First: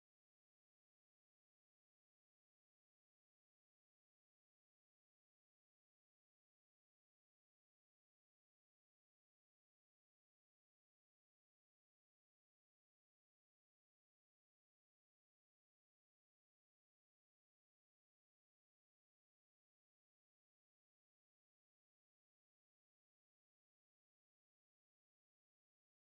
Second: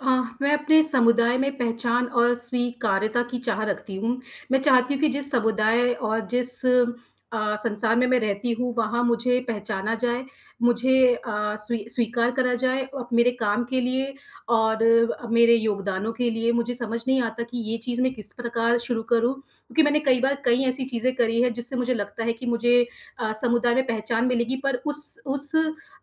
अ, मैं अपने समुदाय में पहचान और स्वीकार्यता की चाह रखती हूँ। मैं चाहती हूँ कि जिस समुदाय और जिस संसार में मैं रहती हूँ, वहाँ मुझे पहचाना जाए, मुझे स्वीकार करा जाए अप मेरे काम के लिए और मेरे योगदानों के लिए। मुझे समझ नहीं आता कि ये चीज़ मैं किस प्रकार शुरू करूँ? क्योंकि मैंने कई बार कई ऐसी चीज़ें करी हैं, जिससे मुझे लगता है कि मुझे समुदाय में पहचान मिलेगी, पर उस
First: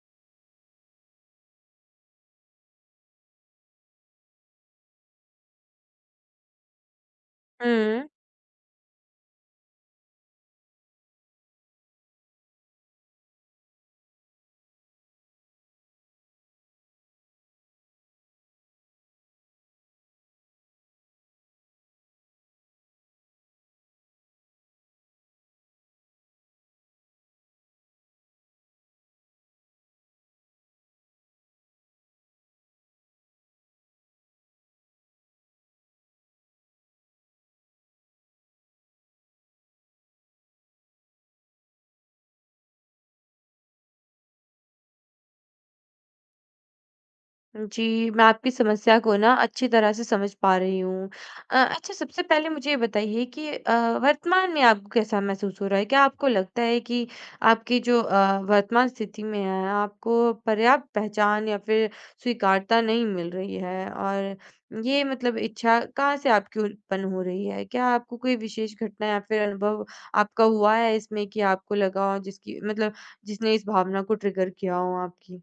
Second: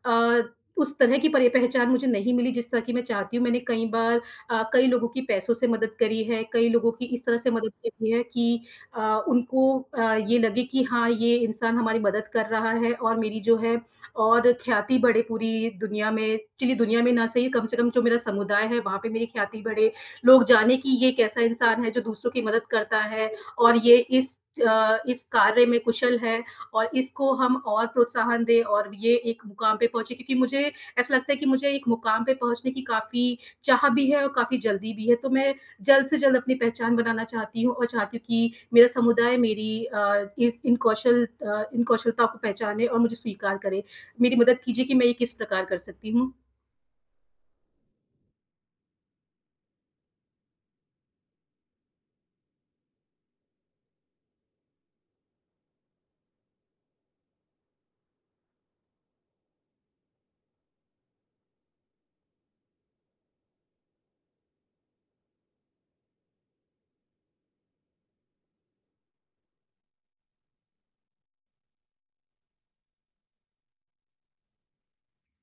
अ, उस तरह की परे पहचान मुझे नहीं मिली जिस तरह की मैं चाहती हूँ। मैंने कई बार कई लोगों की पैसों से मदद करी है, कई लोगों की इस तरह से मदद हुँ। करी है कि अ, उनको ये लगे कि हाँ, ये इंसान हमारी मदद कर रहा है और मेरी जो है और ख्याति बढ़े पूरी दुनिया में, चलिए दुनिया में ना सही, कम से कम जो मेरा समुदाय है वहाँ पे मेरी ख्याति बढ़े। लोग जाने कि ये कैसा इंसान है जो दूसरों की मदद करता है और ये इस कार्य में कुशल है और इसको हम और प्रोत्साहन दें और ये एक मुकाम पे पहुँचे क्योंकि मुझे ऐसा लगता है कि मुझे एक मुकाम पे पहुँचने की काफ़ी चाह भी है और काफ़ी जल्दी भी है। तो मैं जल्द से जल्द अपनी पहचान बनाना चाहती हूँ और चाहती हूँ कि मेरा समुदाय मेरी इस इन कौशल अ, इन कौशलता को पहचाने और मुझे स्वीकार करे। मेरी मदद कीजिए कि मैं ये किस प्रकार कर सकती हूँ? जी, मैं आपकी समस्या को ना अच्छी तरह से समझ पा रही हूँ। अच्छा, सबसे पहले मुझे ये बताइए कि वर्तमान में आपको कैसा महसूस हो रहा है? क्या आपको लगता है कि आपकी जो वर्तमान स्थिति में है, आपको पर्याप्त पहचान या फिर स्वीकारता नहीं मिल रही है? और ये मतलब इच्छा कहाँ से आपकी उत्पन्न हो रही है? क्या आपको कोई विशेष घटना या फिर अनुभव आपका हुआ है इसमें कि आपको लगा हो जिसकी मतलब जिसने इस भावना को ट्रिगर किया हो आपकी?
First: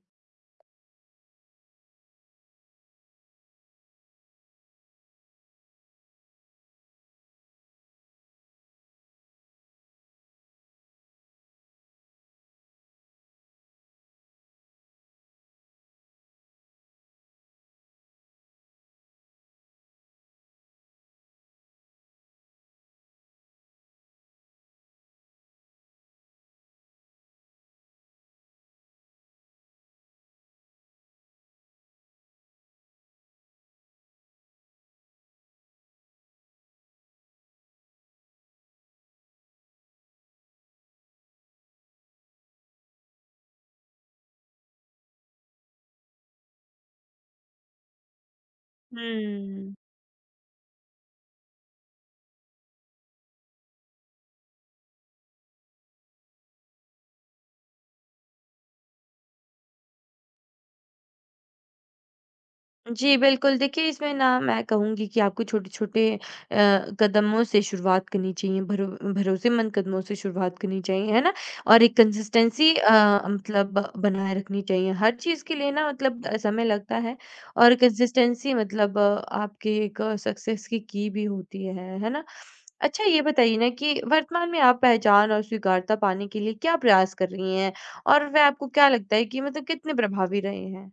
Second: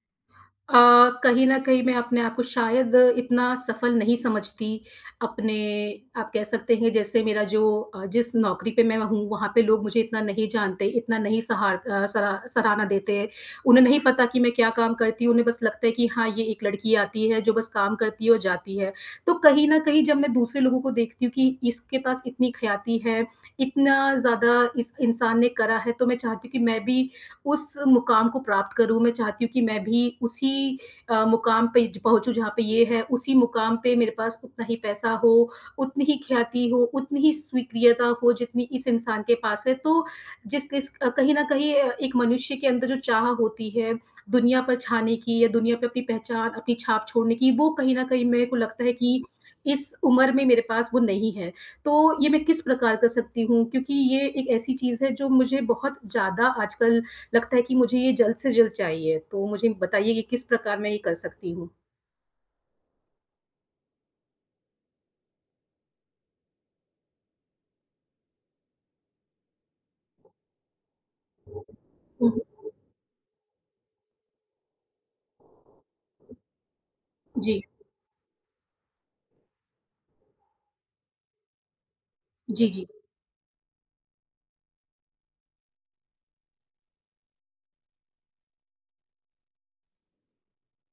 अ, कहीं न कहीं मैं अपने आप को शायद इतना सफल नहीं समझती। अपने आप कह सकते हैं जैसे मेरा जो जिस नौकरी पे मैं हूँ वहाँ पे लोग मुझे इतना नहीं जानते, इतना नहीं सहार अ, सरा सराहना देते हैं। उन्हें नहीं पता कि मैं क्या काम करती हूँ, उन्हें बस लगता है कि हाँ, ये एक लड़की आती है जो बस काम करती है और जाती है। तो कहीं न कहीं जब मैं दूसरे लोगों को देखती हूँ कि इसके पास इतनी ख़्याति है, इतना ज़्यादा इस इंसान ने करा है, तो मैं चाहती हूँ कि मैं भी उस मुकाम को प्राप्त करूँ। मैं चाहती हूँ कि मैं भी उसी मुकाम पे ज पहुँचूँ जहाँ पे ये है, उसी मुकाम पे मेरे पास उतना ही पैसा हो, उतनी ही ख्याति हो, उतनी ही स्वीक्रियता हो जितनी इस इंसान के पास है। तो कहीं न कहीं एक मनुष्य के अंदर जो चाह होती है दुनिया पर छाने की या दुनिया पे अपनी पहचान, अपनी छाप छोड़ने की, वो कहीं न कहीं मेरे को लगता है कि हुँ। इस उम्र में मेरे पास वो नहीं है। तो ये मैं किस प्रकार कर सकती हूँ? क्योंकि ये एक ऐसी चीज़ है जो मुझे बहुत ज़्यादा आजकल लगता है कि मुझे ये जल्द से जल्द चाहिए, तो मुझे बताइए कि किस प्रकार मैं ये कर सकती हूँ? जी, बिल्कुल। देखिए, इसमें ना मैं कहूँगी कि आपको छोटे-छोटे कदमों से शुरुआत करनी चाहिए, भरोसेमंद कदमों से शुरुआत करनी चाहिए, है ना? और एक हुँ, हुँ। कंसिस्टेंसी मतलब बनाए रखनी चाहिए। हर चीज़ के लिए ना मतलब समय लगता है। जी। और कंसिस्टेंसी मतलब आपकी एक सक्सेस की भी होती है ना? जी, जी। अच्छा, ये बताइए ना कि वर्तमान में आप पहचान और स्वीकार्यता पाने के लिए क्या प्रयास कर रही हैं? और वह आपको क्या लगता है कि मतलब कितने प्रभावी रहे हैं?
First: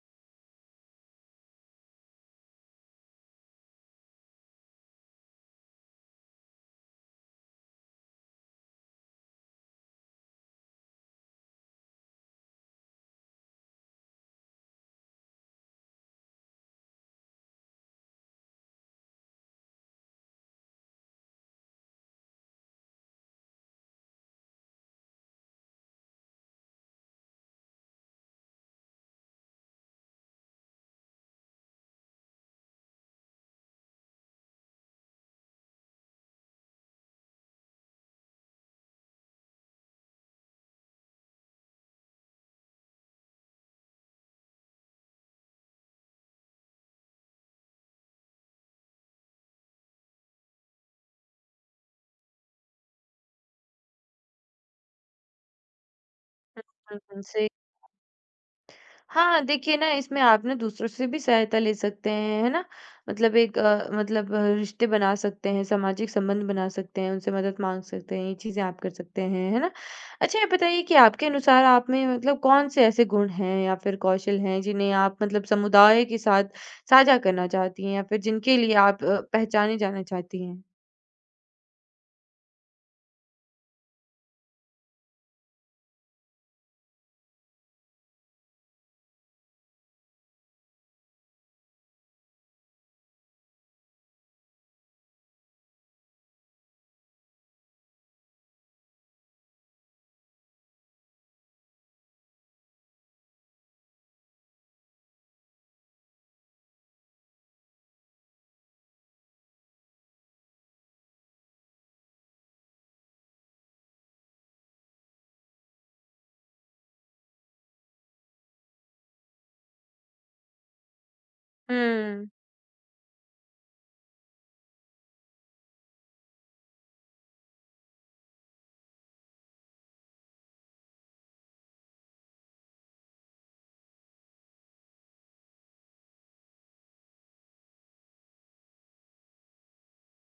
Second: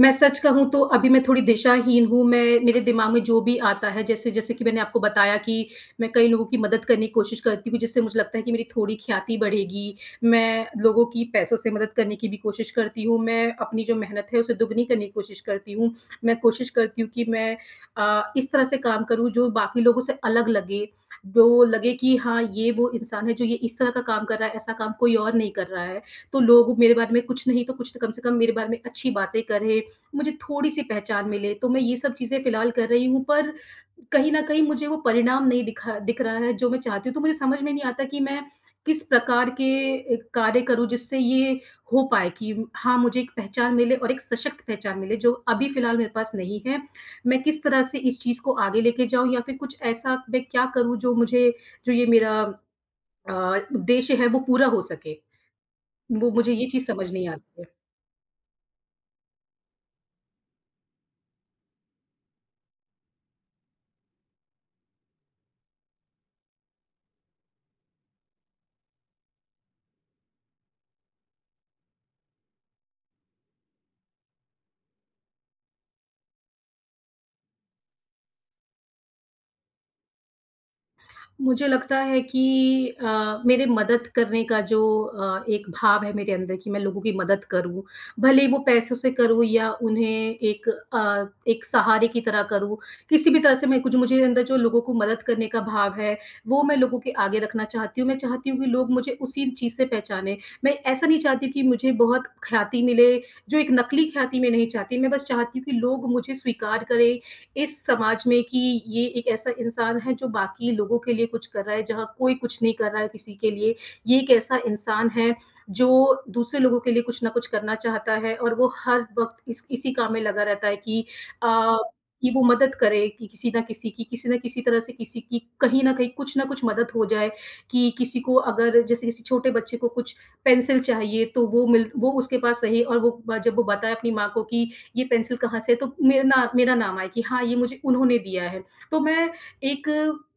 मैं सच कहूँ तो अभी मैं थोड़ी दिशाहीन हूँ, मैं मेरे दिमाग में जो भी आता है जैसे जैसे कि मैंने आपको बताया कि मैं कई लोगों की मदद करने की कोशिश करती हूँ, जिससे मुझे लगता है कि मेरी थोड़ी ख्याति बढ़ेगी। मैं लोगों की पैसों से मदद करने की भी कोशिश करती हूँ, मैं अपनी जो मेहनत है उसे दुगनी करने की कोशिश करती हूँ। मैं कोशिश करती हूँ कि मैं इस तरह से काम करूँ जो बाकी लोगों से अलग लगे, जो लगे कि हाँ, ये वो इंसान है जो ये इस तरह का काम कर रहा है, ऐसा काम कोई और नहीं कर रहा है। तो लोग मेरे बारे में कुछ नहीं तो कुछ तो कम से कम मेरे बारे में अच्छी बातें करें मुझे थोड़ी-सी पहचान मिले। तो मैं ये सब चीज़ें फ़िलहाल कर रही हूँ पर कहीं न कहीं मुझे वो परिणाम नहीं दिखा दिख रहा है जो मैं चाहती हूँ। तो मुझे समझ में नहीं आता कि मैं किस प्रकार के कार्य करूँ जिससे ये हो पाए कि हाँ, मुझे एक पहचान मिले और एक सशक्त पहचान मिले जो अभी फ़िलहाल मेरे पास नहीं है। मैं किस तरह से इस चीज़ को आगे लेके जाऊँ या फिर कुछ ऐसा मैं क्या करूँ जो मुझे जो ये मेरा अ, उद्देश्य है वो पूरा हो सके। वो मुझे ये चीज़ हुँ, समझ हुँ। नहीं से आती है। हाँ, देखिए ना इसमें आप ना दूसरों से भी सहायता ले सकते हैं, है ना? मतलब एक रिश्ते बना सकते हैं, सामाजिक संबंध बना सकते हैं, उनसे मदद माँग सकते हैं, ये चीज़ें आप कर सकते हैं, है ना? अच्छा, ये बताइए कि आपके अनुसार आप में मतलब कौन-से ऐसे गुण हैं या फिर कौशल हैं जिन्हें आप मतलब समुदाय के साथ साझा करना चाहती हैं या फिर जिनके लिए आप पहचाने जाना चाहती हैं? मुझे लगता है कि मेरे मदद करने का जो एक भाव है मेरे अंदर कि मैं लोगों की मदद करूँ, भले ही वो पैसों से करूँ या उन्हें एक सहारे की तरह करूँ, किसी भी तरह से मैं कुछ मुझे अंदर जो लोगों को मदद करने का भाव है, वो मैं लोगों के आगे रखना चाहती हूँ। मैं चाहती हूँ कि लोग मुझे उसी चीज़ से पहचानें। मैं ऐसा नहीं चाहती कि मुझे बहुत ख्याति मिले, जो एक नकली ख्याति मैं नहीं चाहती। मैं बस चाहती हूँ कि लोग मुझे स्वीकार करें इस समाज में कि ये एक ऐसा इंसान है जो बाकी लोगों के लिए कुछ कर रहा है, जहाँ कोई कुछ नहीं कर रहा है किसी के लिए। ये एक ऐसा इंसान है जो दूसरे लोगों के लिए कुछ न कुछ करना चाहता है और वो हर वक़्त इस इसी काम में लगा रहता है कि अ, हुँ, कि वो मदद करे कि किसी न किसी की, किसी न किसी तरह से किसी की कहीं न कहीं कुछ न कुछ मदद हो जाए कि किसी को अगर जैसे किसी छोटे बच्चे को कुछ पेंसिल चाहिए तो वो उसके पास रही और वो ब जब वो बताए अपनी माँ को कि ये पेंसिल कहाँ से है? तो मेरा नाम आए कि हाँ, ये मुझे उन्होंने दिया है। तो मैं एक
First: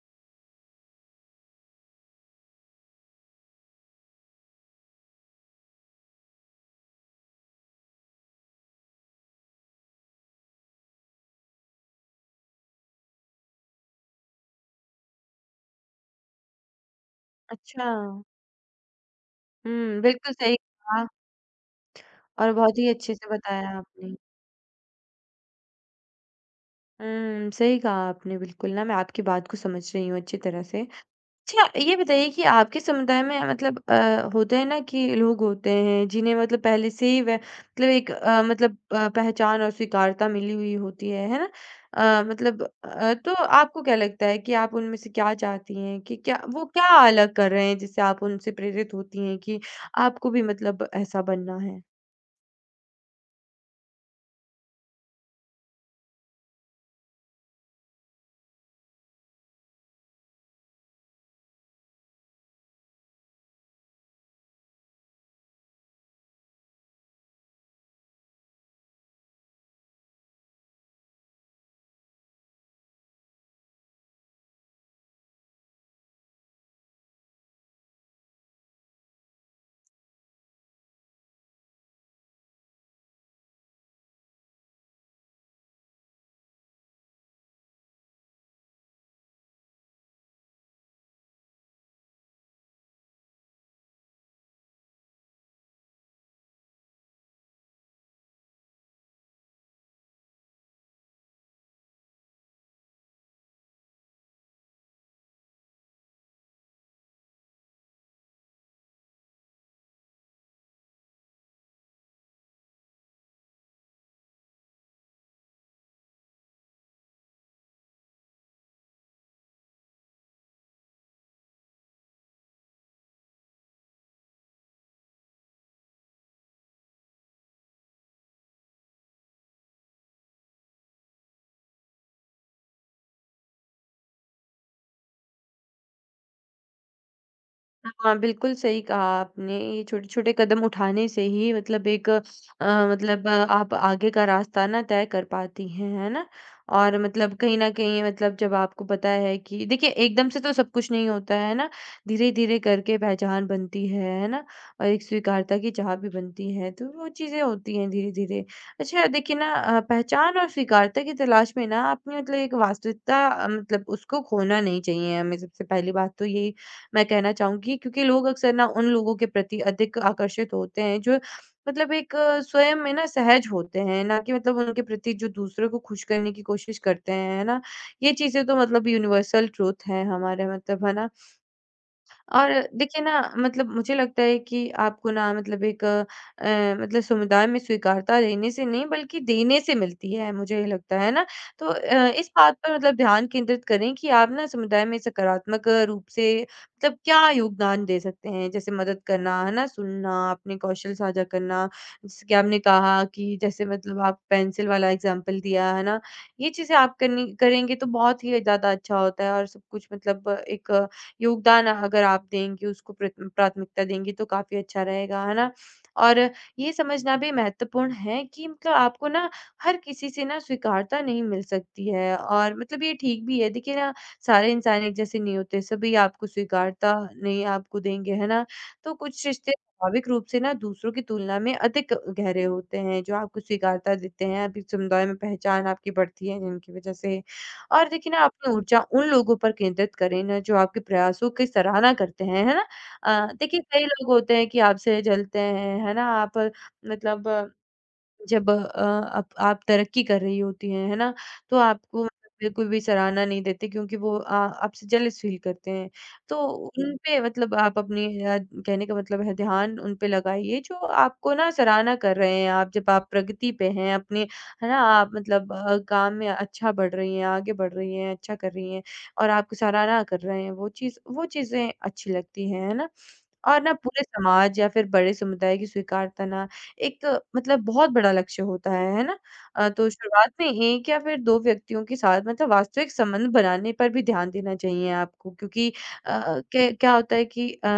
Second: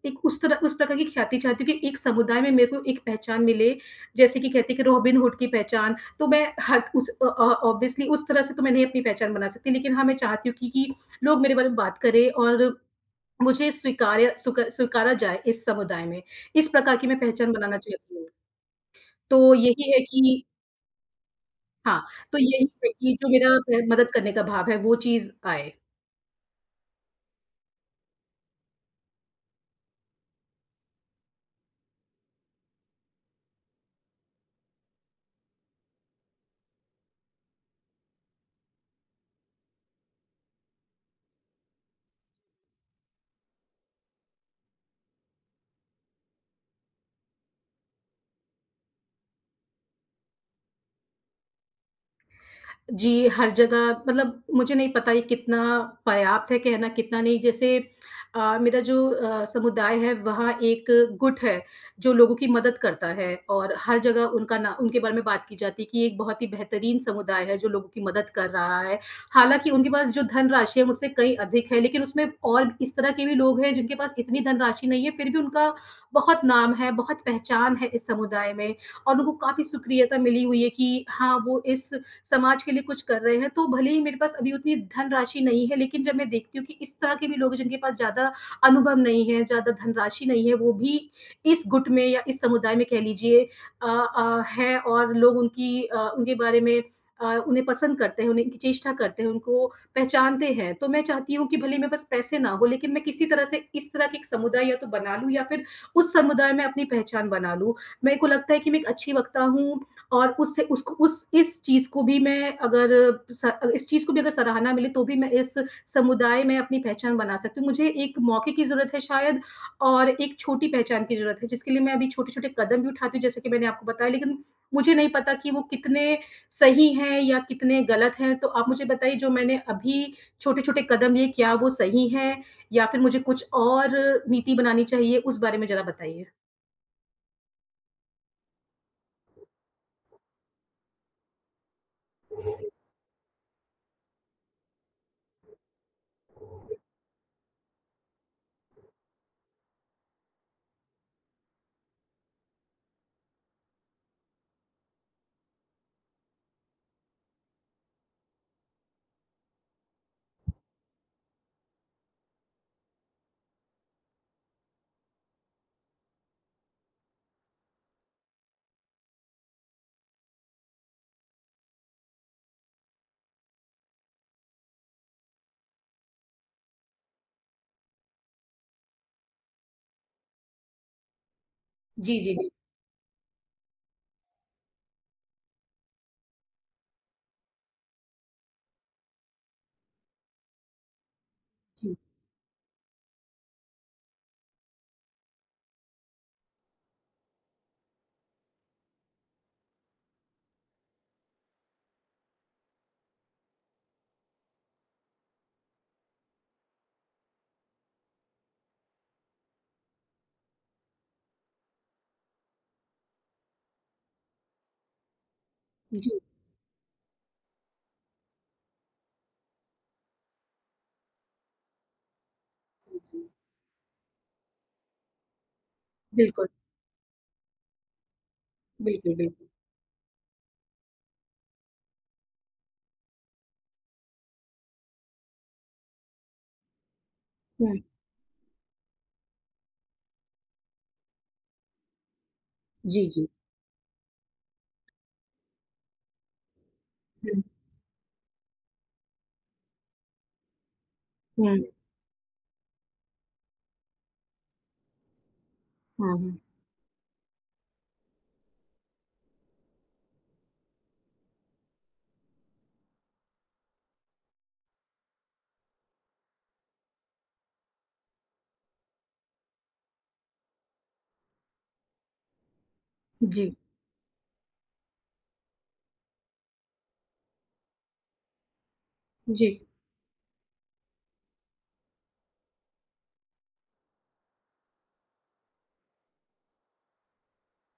एक उस प्रकार की ख्याति चाहती हूँ कि एक समुदाय में मेरे को एक पहचान मिले, जैसे कि कहते हैं कि रॉबिन हुड की पहचान, तो मैं हर उस अ अ, ऑब्वियसली उस तरह से तो मैं नहीं अपनी पहचान बना सकती, लेकिन हाँ, मैं चाहती हूँ कि लोग मेरे बारे में बात करें और मुझे स्वीकार्य स्वीका स्वीकारा जाए इस समुदाय में। इस प्रकार की मैं पहचान बनाना अच्छा। चाहती हूँ। तो यही है हुँ, कि बिल्कुल सही कहा हाँ, तो और यही बहुत ही है अच्छे कि जो से मेरा बताया मदद आपने। करने का भाव है, वो चीज़ आए। हुँ, सही कहा आपने बिल्कुल। ना मैं आपकी बात को समझ रही हूँ अच्छी तरह से। अच्छा, ये बताइए कि आपके समुदाय में मतलब होता है ना कि लोग होते हैं जिन्हें मतलब पहले से ही वे मतलब एक पहचान और स्वीकार्यता मिली हुई होती है ना? तो आपको क्या लगता है कि आप उनमें से क्या चाहती हैं कि क्या वो क्या अलग कर रहे हैं जिससे आप उनसे प्रेरित होती हैं कि आपको भी मतलब ऐसा बनना है? जी, हर जगह मतलब मुझे नहीं पता ये कितना पर्याप्त है कहना, कितना नहीं। जैसे मेरा जो समुदाय है, वहाँ एक गुट है, जो लोगों की मदद करता है और हर जगह उनका ना उनके बारे में बात की जाती है कि ये एक बहुत ही बेहतरीन समुदाय है, जो लोगों की मदद कर रहा है। हालाँकि उनके पास जो धनराशि है, मुझसे कहीं अधिक है, लेकिन उसमें और इस तरह के भी लोग हैं, जिनके पास इतनी धनराशि नहीं है, फिर भी उनका बहुत नाम है, बहुत पहचान है इस समुदाय में और उनको काफ़ी सक्रियता मिली हुई है कि हाँ, वो इस समाज के लिए कुछ कर रहे हैं, तो भले ही मेरे पास अभी उतनी धनराशि नहीं है, लेकिन जब मैं देखती हूँ कि इस तरह के भी लोग हैं जिनके पास ज़्यादा अनुभव नहीं है, ज़्यादा धनराशि नहीं है, वो भी इस गुट में या इस समुदाय में कह लीजिए हैं और लोग उनकी उनके बारे में उन्हें पसंद करते हैं, उन्हें उनकी चेष्टा करते हैं, उनको पहचानते हैं। तो मैं चाहती हूँ कि भले ही मेरे पास पैसे ना हो, लेकिन मैं किसी तरह से इस तरह के एक समुदाय या तो बना लूँ या फिर उस समुदाय में अपनी पहचान बना लूँ। मेरे को लगता है कि मैं एक अच्छी वक्ता हूँ और उससे उसको उस इस चीज़ को भी मैं अगर स इस चीज़ को भी अगर सराहना मिले तो भी मैं इस समुदाय में अपनी पहचान बना सकती हूँ। मुझे एक मौके की ज़रूरत है शायद और एक छोटी पहचान की ज़रूरत है जिसके लिए मैं अभी छोटे-छोटे कदम भी उठाती हूँ जैसे कि मैंने आपको बताया लेकिन मुझे नहीं पता कि वो कितने सही हैं या कितने गलत हैं। तो आप मुझे बताइए जो मैंने अभी छोटे-छोटे कदम लिए क्या वो सही हैं या फिर मुझे कुछ और नीति बनानी चाहिए? उस बारे में ज़रा बताइए। हाँ, बिल्कुल सही कहा आपने। ये छोटे-छोटे कदम उठाने से ही मतलब एक आप आगे का रास्ता ना तय कर पाती हैं, है ना? और मतलब कहीं न कहीं मतलब जब आपको पता है कि देखिए एकदम से तो सब कुछ नहीं होता है ना, धीरे-धीरे करके पहचान बनती है ना? और एक स्वीकार्यता की चाह भी बनती है, तो वो चीज़ें होती हैं धीरे-धीरे। अच्छा, देखिए ना पहचान और स्वीकार्यता की तलाश में ना आपने मतलब एक वास्तविकता मतलब उसको खोना नहीं चाहिए। हमें सबसे पहली बात तो यही मैं कहना चाहूँगी, क्योंकि लोग अक्सर ना उन लोगों के प्रति अधिक आकर्षित होते हैं जो मतलब एक स्वयं में ना सहज होते हैं, ना कि मतलब उनके प्रति जो दूसरों को खुश करने की कोशिश करते हैं, है ना? ये चीज़ें तो मतलब यूनिवर्सल ट्रुथ है हमारे मतलब, है ना? जी, जी, बिल्कुल। और देखिए ना मतलब मुझे लगता है कि आपको ना मतलब एक मतलब समुदाय में स्वीकारता रहने से नहीं बल्कि देने से मिलती है, मुझे ये लगता है ना। तो इस बात पर मतलब ध्यान केंद्रित करें कि आप ना समुदाय में सकारात्मक रूप से मतलब क्या योगदान दे सकते हैं? जैसे मदद करना, है ना? सुनना, अपने कौशल साझा करना, जैसे कि आपने कहा कि जैसे मतलब आप पेंसिल वाला एग्ज़ाम्पल दिया, है ना? ये चीज़ें आप करनी करेंगे तो बहुत ही ज़्यादा अच्छा होता है, और सब कुछ मतलब एक योगदान अगर आप देंगी, उसको प्राथमिकता देंगी तो काफ़ी अच्छा रहेगा, है ना? जी, जी, और जी। ये समझना भी महत्वपूर्ण है कि मतलब आपको ना हर किसी से ना स्वीकारता नहीं मिल सकती है, और मतलब ये ठीक भी है। देखिए ना, सारे इंसान एक जैसे नहीं होते, सभी आपको बिल्कुल, स्वीकारता नहीं आपको देंगे, है ना? तो बिल्कुल, कुछ बिल्कुल। रिश्ते स्वाभाविक रूप से ना दूसरों की तुलना में अधिक गहरे होते हैं, जो आपको स्वीकारता देते हैं, आपकी समुदाय में पहचान आपकी बढ़ती है जिनकी वजह से। हुँ, और देखिए ना अपनी ऊर्जा उन लोगों पर केंद्रित करें ना जो आपके प्रयासों की सराहना करते हैं, है ना? जी, जी। देखिए कई लोग होते हैं कि आपसे जलते हैं, है ना? आप हुँ, मतलब जब आप तरक्की कर रही होती हैं, है ना? तो हुँ, आपको मतलब बिल्कुल भी सराहना नहीं देते क्योंकि वो आपसे जेलस फ़ील करते हैं। हाँ, तो हाँ। उन पे मतलब आप अपनी कहने का मतलब है ध्यान उन पे लगाइए जो आपको ना सराहना कर रहे हैं। आप जब आप प्रगति पे हैं अपने, है ना? आप मतलब काम में अच्छा बढ़ रही हैं, आगे बढ़ रही हैं, अच्छा कर रही हैं और आपको सराहना कर रहे हैं। वो चीज़ें अच्छी लगती हैं, है ना? जी, और ना पूरे समाज या फिर बड़े समुदाय की स्वीकारता ना एक मतलब बहुत बड़ा लक्ष्य होता है ना? जी, तो शुरुआत में एक या फिर 2 व्यक्तियों के साथ मतलब वास्तविक संबंध बनाने पर भी ध्यान देना चाहिए आपको, क्योंकि क्या क्या होता है कि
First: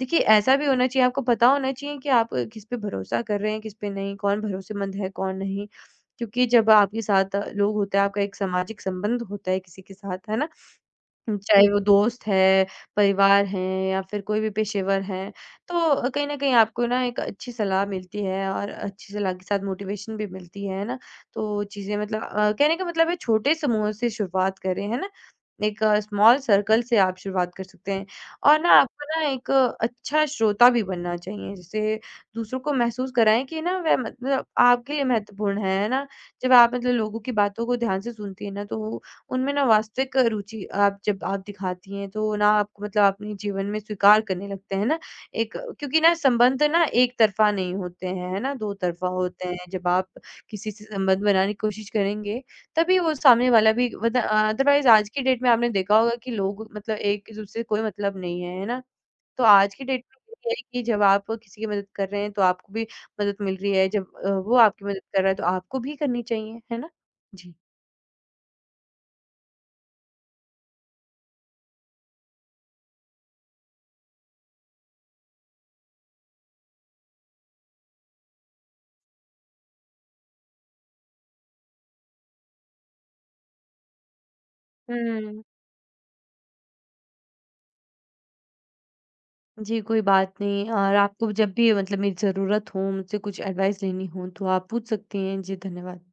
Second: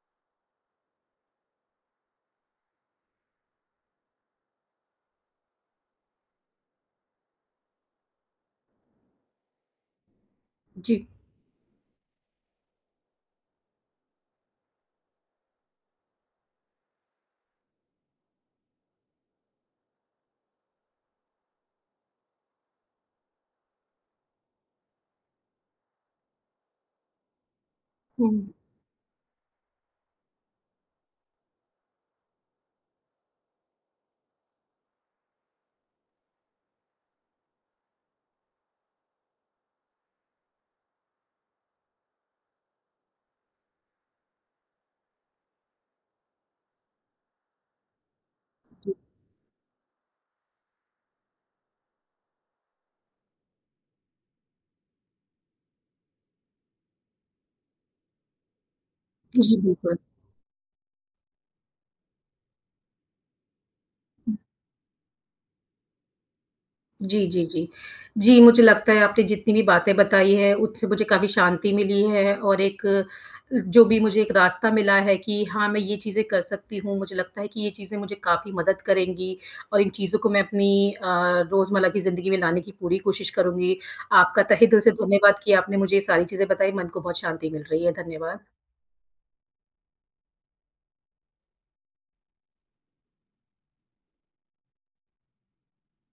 देखिए ऐसा भी होना चाहिए, आपको पता होना चाहिए कि आप किस पे भरोसा कर रहे हैं, किस पे नहीं, कौन भरोसेमंद है, कौन नहीं। क्योंकि जब आपके साथ लोग होते हैं, आपका एक सामाजिक संबंध होता है किसी के साथ, है ना? जी। चाहे वो दोस्त है, परिवार है, या फिर कोई भी पेशेवर है। तो कहीं न कहीं आपको ना एक अच्छी सलाह मिलती है और अच्छी सलाह के साथ मोटिवेशन भी मिलती है ना? तो चीज़ें मतलब कहने का मतलब है छोटे समूह से शुरुआत करें, है ना? एक स्मॉल सर्कल से आप शुरुआत कर सकते हैं। हुँ, और ना आपको ना एक अच्छा श्रोता भी बनना चाहिए, जिससे दूसरों को महसूस कराएँ कि ना वह मतलब आपके लिए महत्वपूर्ण है ना? जब आप मतलब लोगों की बातों को ध्यान से सुनती हैं ना, तो उनमें ना वास्तविक रुचि आप जब आप दिखाती हैं तो ना आपको मतलब अपने जीवन में स्वीकार करने लगते हैं ना एक, क्योंकि ना संबंध ना एक तरफा नहीं होते हैं, है ना, दो तरफा होते हैं। जब आप किसी से संबंध बनाने की कोशिश करेंगे तभी वो सामने वाला भी मतलब अदरवाइज आज की डेट में आपने देखा होगा कि लोग मतलब एक दूसरे से कोई मतलब नहीं है, है ना? तो जी, आज की बिल्कुल। डेट में ये है कि जब आप किसी की मदद कर रहे हैं तो आपको भी मदद मिल रही है, जब वो आपकी मदद कर रहा है तो आपको भी करनी चाहिए, है ना? जी, जी, जी। जी। जी, मुझे लगता है आपने जितनी भी बातें बताई हैं, उससे मुझे काफ़ी शांति मिली है और एक जो भी मुझे एक रास्ता मिला है कि हाँ, मैं ये चीज़ें कर सकती हूँ, मुझे लगता है कि ये चीज़ें मुझे काफ़ी मदद करेंगी और इन चीज़ों को मैं अपनी रोज़मर्रा की ज़िंदगी में लाने की पूरी कोशिश करूँगी। आपका तहे दिल से धन्यवाद हम्म। कि आपने मुझे ये सारी चीज़ें बताई, मन को बहुत शांति मिल रही है। धन्यवाद। जी, कोई बात नहीं, और आपको जब भी मतलब मेरी ज़रूरत हो, मुझसे कुछ एडवाइस लेनी हो, तो आप पूछ सकती हैं। जी, धन्यवाद।